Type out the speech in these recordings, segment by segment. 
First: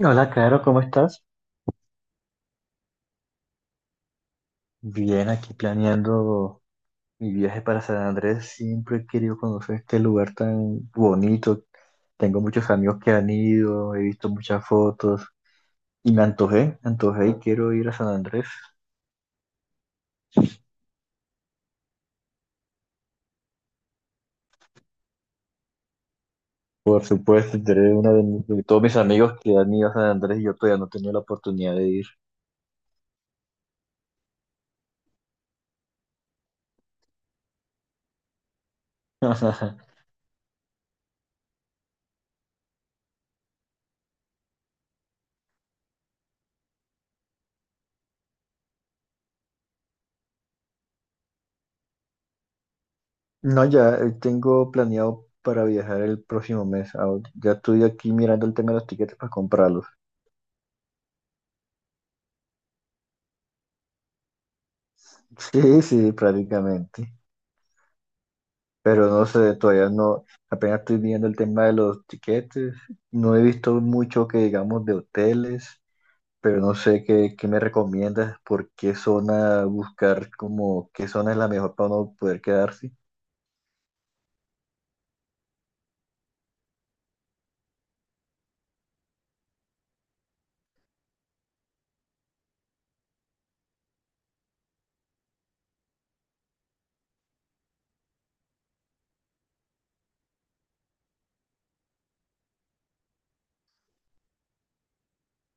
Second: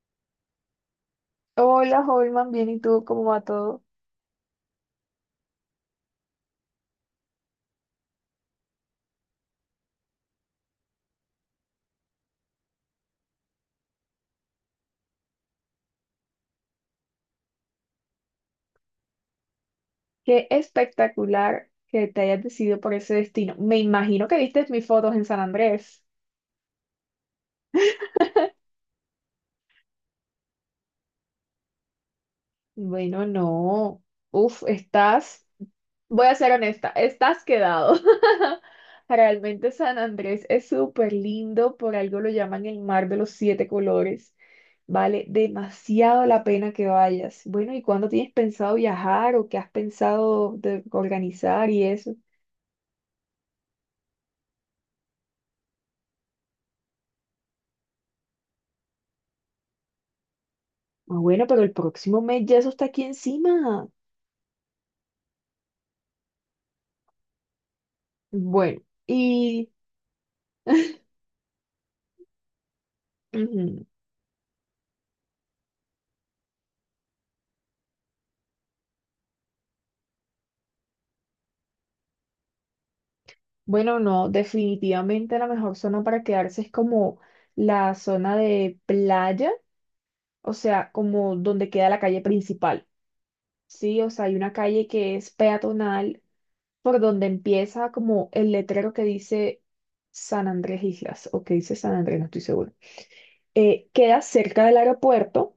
Hola, Caro, ¿cómo estás? Hola, Holman, bien, ¿y tú cómo va todo? Bien, aquí planeando mi viaje para San Andrés. Siempre he querido conocer este lugar tan bonito. Tengo muchos amigos que han ido, he visto muchas fotos y me antojé y quiero ir a San Andrés. Qué espectacular que te hayas decidido por ese destino. Me imagino que viste mis fotos en San Andrés. Por supuesto, tú eres de todos mis amigos que han ido a San Andrés y yo todavía no he tenido la oportunidad de ir. Bueno, no. Uf, estás, voy a ser honesta, estás quedado. Realmente San Andrés es súper lindo, por algo lo llaman el mar de los siete colores. Vale demasiado la pena que vayas. Bueno, ¿y cuándo tienes pensado viajar o qué has pensado de organizar y eso? No, ya tengo planeado para viajar el próximo mes. Ya estoy aquí mirando el tema de los tiquetes para comprarlos. Ah, bueno, pero el próximo mes ya eso está aquí encima. Sí, sí, prácticamente. Bueno, Pero no sé, y todavía no, apenas estoy viendo el tema de los tiquetes. No he visto ujú, mucho que digamos de hoteles, pero no sé qué me recomiendas, por qué zona buscar, como qué zona es la mejor para uno poder quedarse. bueno, no, definitivamente la mejor zona para quedarse es como la zona de playa, o sea, como donde queda la calle principal. Sí, o sea, hay una calle que es peatonal por donde empieza como el letrero que dice San Andrés Islas, o que dice San Andrés, no estoy seguro. Queda cerca del aeropuerto.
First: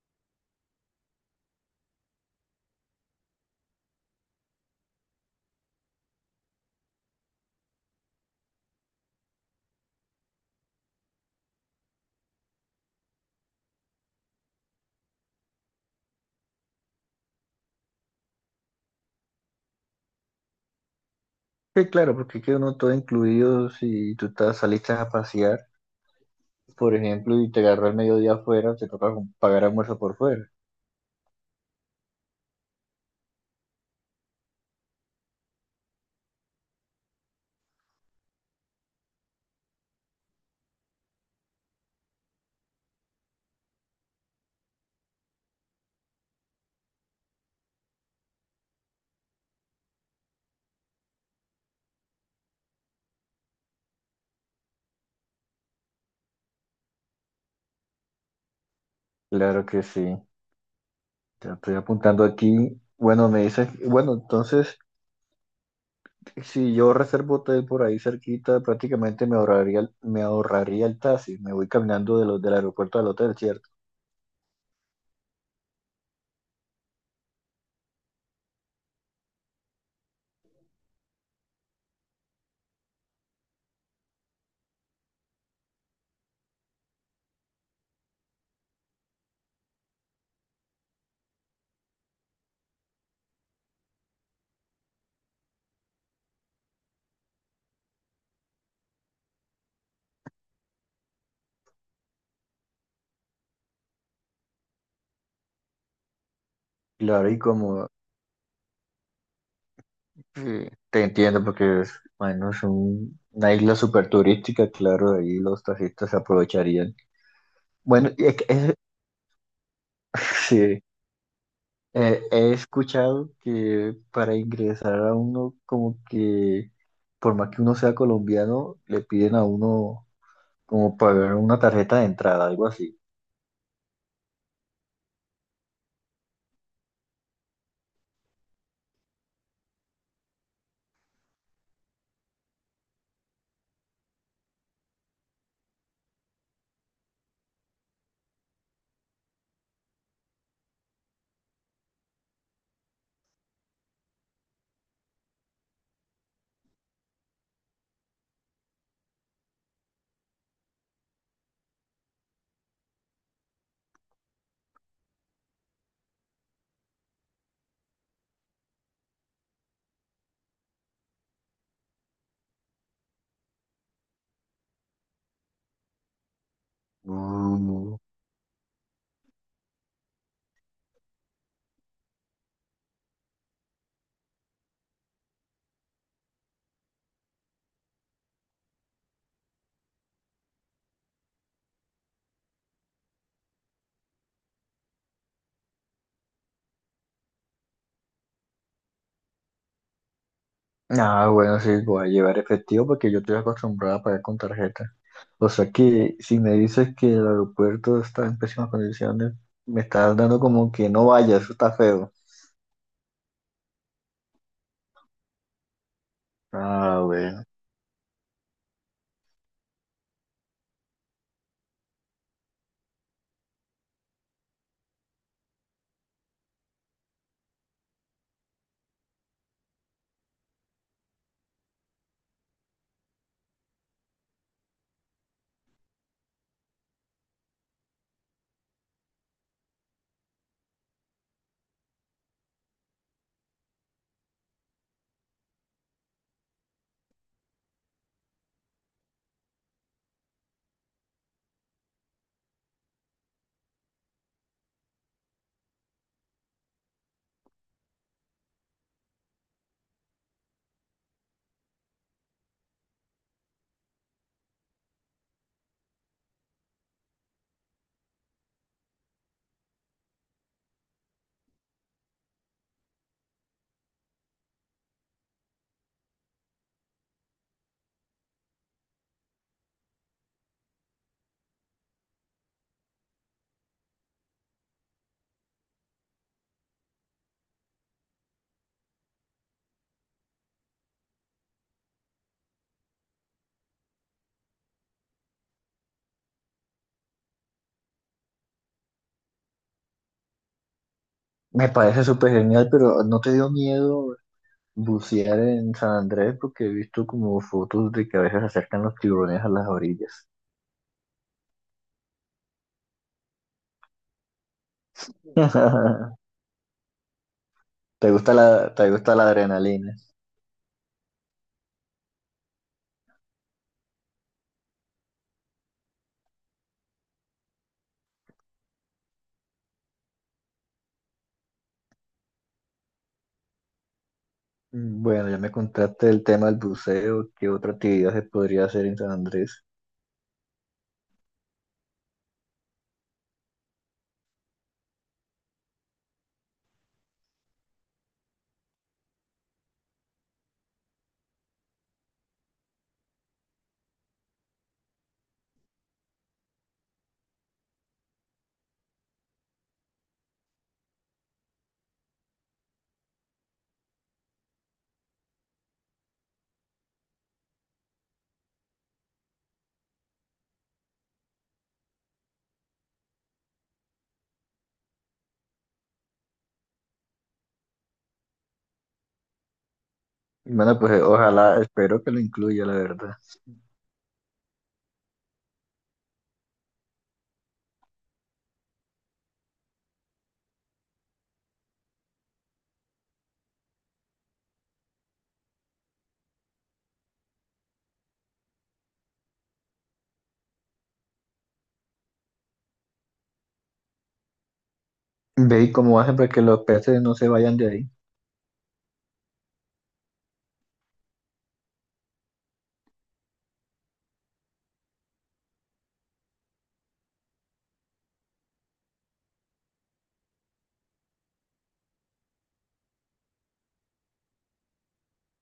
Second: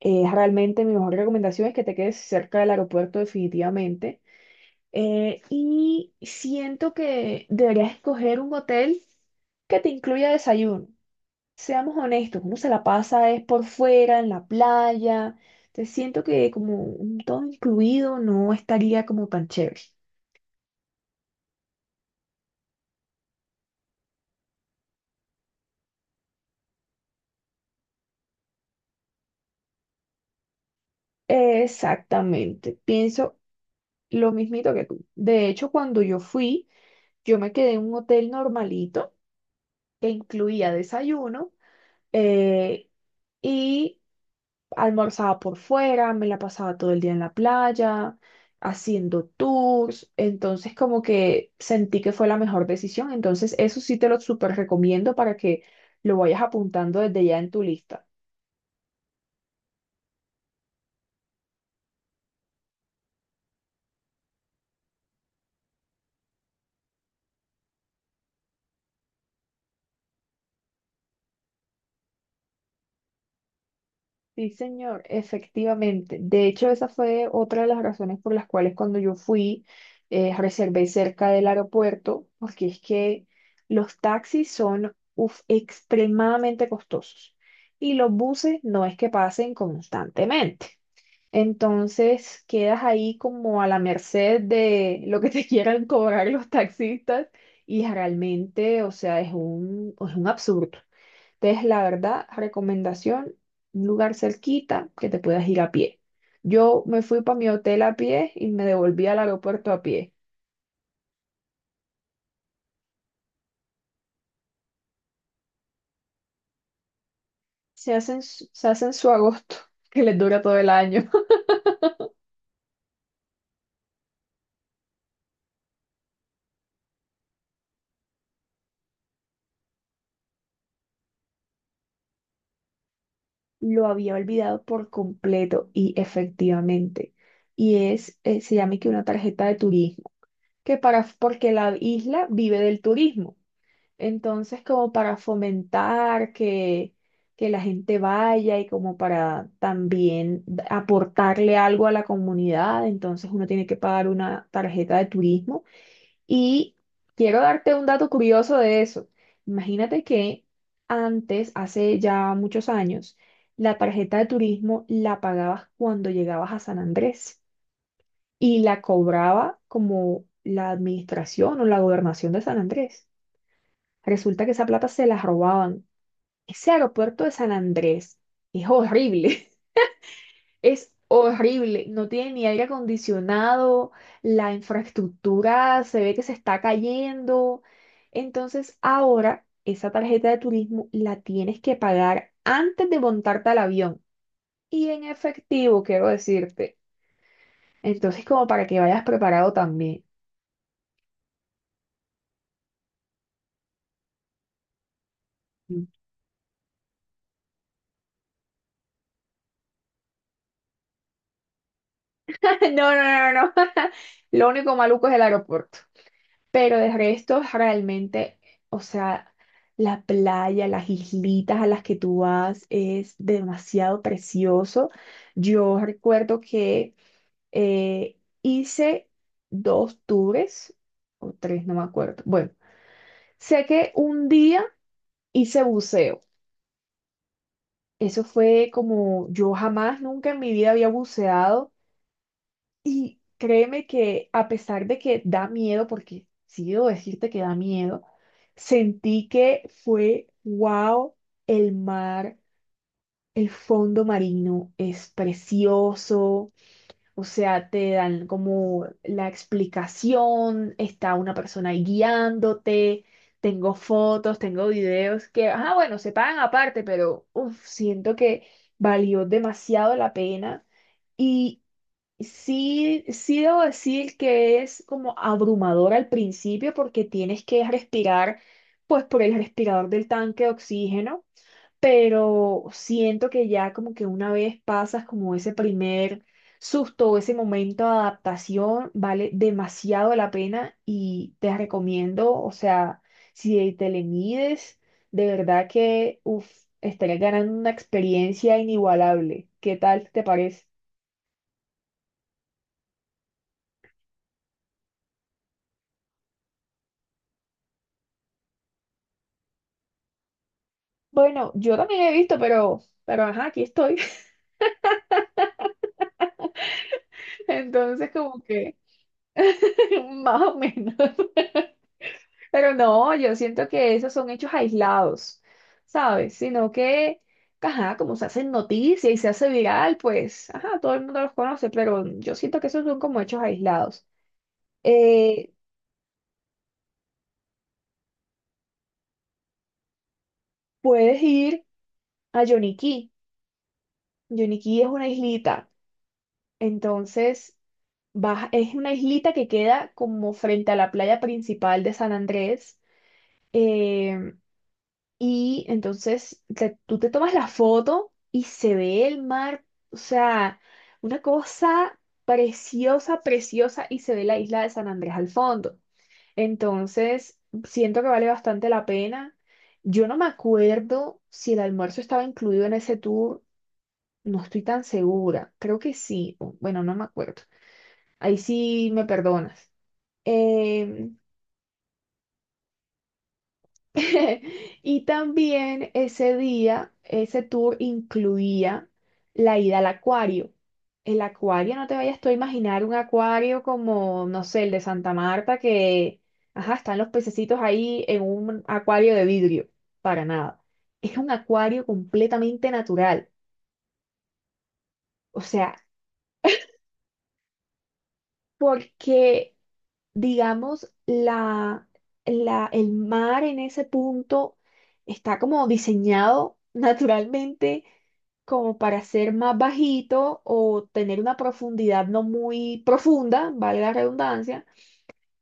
Realmente mi mejor recomendación es que te quedes cerca del aeropuerto definitivamente. Y siento que deberías escoger un hotel que te incluya desayuno. Seamos honestos, uno se la pasa es por fuera, en la playa. Te siento que como un todo incluido no estaría como tan chévere. Que claro, porque queda uno todo incluido si tú estás, saliste a pasear, por ejemplo, y te agarró el mediodía afuera, te toca pagar almuerzo por fuera. Exactamente, pienso lo mismito que tú. De hecho, cuando yo fui, yo me quedé en un hotel normalito que incluía desayuno eh, y almorzaba por fuera, me la pasaba todo el día en la playa, haciendo tours, entonces como que sentí que fue la mejor decisión, entonces eso sí te lo súper recomiendo para que lo vayas apuntando desde ya en tu lista. Claro que sí, te lo estoy apuntando aquí. Bueno, me dices, bueno, entonces. Si yo reservo hotel por ahí cerquita, prácticamente me ahorraría el taxi. Me voy caminando de los del aeropuerto al hotel, ¿cierto? Sí, señor, efectivamente. De hecho, esa fue otra de las razones por las cuales cuando yo fui, reservé cerca del aeropuerto, porque es que los taxis son uf, extremadamente costosos y los buses no es que pasen constantemente. Entonces, quedas ahí como a la merced de lo que te quieran cobrar los taxistas y realmente, o sea, es un absurdo. Entonces, la verdad, recomendación, un lugar cerquita que te puedas ir a pie. Yo me fui Claro, para y mi hotel como a pie y me devolví al aeropuerto a pie. Te entiendo, porque es, bueno, una isla súper turística, claro, ahí los taxistas se aprovecharían. Se Bueno, hacen, se hacen su agosto, que les dura todo el sí, año. He escuchado que para ingresar a uno, como que por más que uno sea colombiano, le piden a uno como pagar una tarjeta de entrada, algo así. Lo había olvidado por completo y efectivamente. Y es, se llama que una tarjeta de turismo, que para, porque la isla vive del turismo. Entonces, como para fomentar que la gente vaya y como para también aportarle algo a la comunidad, entonces uno tiene que pagar una tarjeta de turismo. Y quiero darte un dato curioso de eso. Imagínate que antes, hace ya muchos años, la tarjeta de turismo la pagabas cuando llegabas a San Andrés y la cobraba como la administración o la gobernación de San Andrés. Resulta que esa plata se la robaban. Ese aeropuerto de San Uh, Andrés es horrible, es horrible, no tiene ni aire acondicionado, la infraestructura se ve que se está cayendo. Entonces ahora esa tarjeta de turismo la tienes que pagar antes de montarte al avión y en efectivo, quiero decirte. Entonces como para que vayas preparado también. Ah, bueno, sí, voy a llevar efectivo porque yo estoy acostumbrado a pagar con tarjeta. O sea que si me dices que el aeropuerto está en pésimas condiciones, me estás dando como que no vaya, eso está feo. No, no, no, no. Lo único maluco es el aeropuerto. Pero de Ah, resto, bueno. realmente, o sea, la playa, las islitas a las que tú vas es demasiado precioso. Yo recuerdo que hice dos tours, o tres, no me acuerdo. Bueno, sé que un día hice buceo. Eso fue como yo jamás, nunca en mi vida había buceado. Y créeme que a pesar de que da miedo, porque sí debo decirte que da miedo, sentí que fue, wow, el mar, el fondo marino es precioso, o sea, te dan como la explicación, está una persona ahí guiándote, tengo fotos, tengo videos que, ah, bueno, se pagan aparte, pero uf, siento que valió demasiado la pena. y Sí, sí debo decir que es como abrumador al principio porque tienes que respirar pues por el respirador del tanque de oxígeno, pero siento que ya como que una vez pasas como ese primer susto o ese momento de adaptación, vale demasiado la pena y te recomiendo, o sea, si te le mides, de verdad que uf, estarías ganando una experiencia inigualable. ¿Qué tal te parece? Me parece súper genial, pero ¿no te dio miedo bucear en San Andrés? Porque he visto como fotos de que a veces acercan los tiburones a las orillas. Bueno, yo también he visto, pero ajá, aquí estoy. Entonces, ¿Te gusta como la, que te gusta la adrenalina? más o menos. Pero no, yo siento que esos son hechos aislados, ¿sabes? Sino que, ajá, como se hacen noticia y se hace viral, pues, ajá, todo el mundo los conoce, pero yo siento que esos son como hechos aislados. Mm, bueno, ya me Eh, contaste el tema del buceo. ¿Qué otra actividad se podría hacer en San Andrés? Puedes ir a Yoniquí. Yoniquí es una islita. Entonces, vas, es una islita que queda como frente a la playa principal de San Andrés. Em, y entonces tú te tomas la foto y se ve el mar, o sea, una cosa preciosa, preciosa, y se ve la isla de San Andrés al fondo. Entonces, siento que vale bastante la pena. Yo no me acuerdo si el almuerzo estaba incluido en ese tour, no estoy tan segura, creo que sí, bueno, no me acuerdo. Ahí sí me perdonas. Bueno, pues Em, ojalá, espero que lo incluya, la verdad. Y también ese día, ese tour incluía la ida al acuario. El acuario, no te vayas tú a imaginar un acuario como, no sé, el de Santa Marta, que, ajá, están los pececitos ahí en un acuario de vidrio. Para nada. Es un acuario completamente natural. O Ve y sea, cómo hacen para que los peces no se vayan de ahí. porque digamos, el mar en ese punto está como diseñado naturalmente como para ser más bajito o tener una profundidad no muy profunda, valga la redundancia.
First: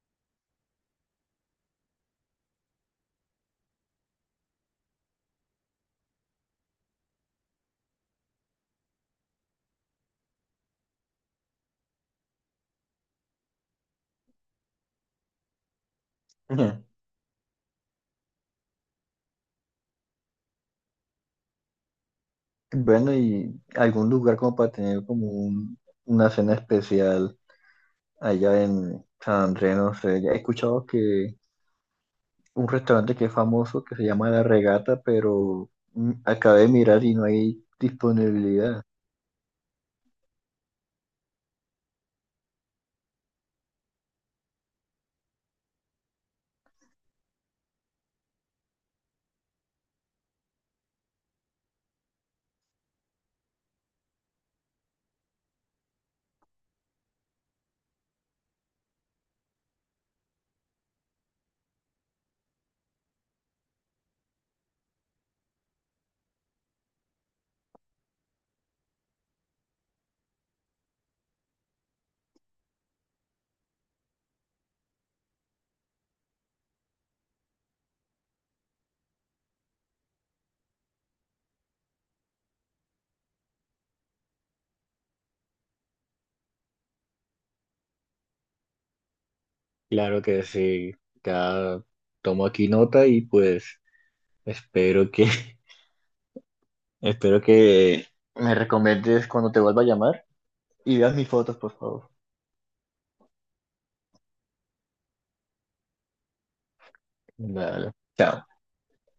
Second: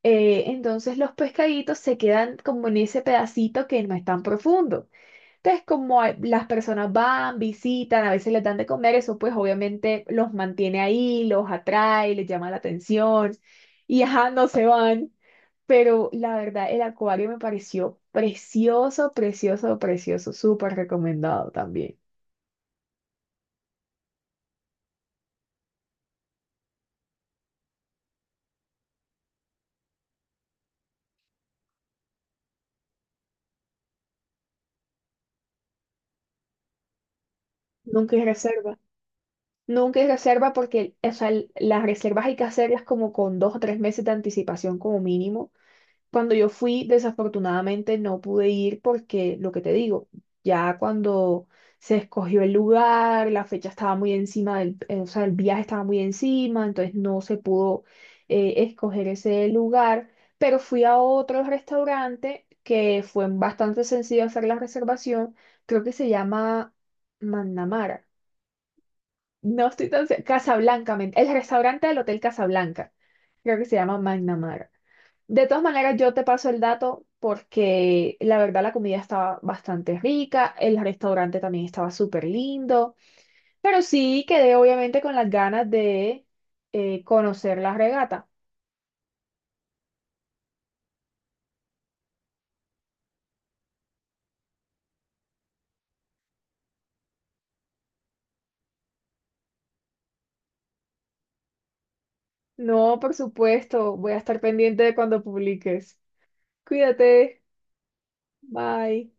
Entonces los pescaditos se quedan como en ese pedacito que no es tan profundo. Entonces, las personas van, visitan, a veces les dan de comer, eso pues obviamente los mantiene ahí, los atrae, les llama la atención y ajá, no se van. Pero la verdad, el Ujú. acuario me pareció precioso, precioso, precioso. Súper recomendado también. Bueno, y algún lugar como para tener como una cena especial allá en San Andrés, no sé. Ya he escuchado que un restaurante que es famoso que se llama La Regata, pero mm, acabé de mirar y no hay Nunca hay reserva. disponibilidad. Nunca hay reserva porque, o sea, las reservas hay que hacerlas como con dos o tres meses de anticipación como mínimo. Cuando yo fui, desafortunadamente no pude ir porque, lo que te digo, ya cuando se escogió el lugar, la fecha estaba muy encima o sea, el viaje estaba muy encima, entonces no se pudo escoger ese lugar, pero fui a otro restaurante que fue bastante sencillo hacer la reservación, creo que se llama Mandamara. No estoy tan... Casablanca, el restaurante del Hotel Casablanca. Creo que se llama Magnamara. De todas maneras, yo te paso el dato porque la verdad la comida estaba bastante rica, el restaurante también estaba súper lindo, pero sí quedé obviamente con las ganas de conocer la regata. Claro que sí, ya tomo aquí nota y pues espero que, espero que ¿me recomiendes cuando te vuelva a llamar? Y veas mis fotos, por favor. No, por supuesto, voy a estar pendiente de cuando publiques. Cuídate, Dale. Chao. bye.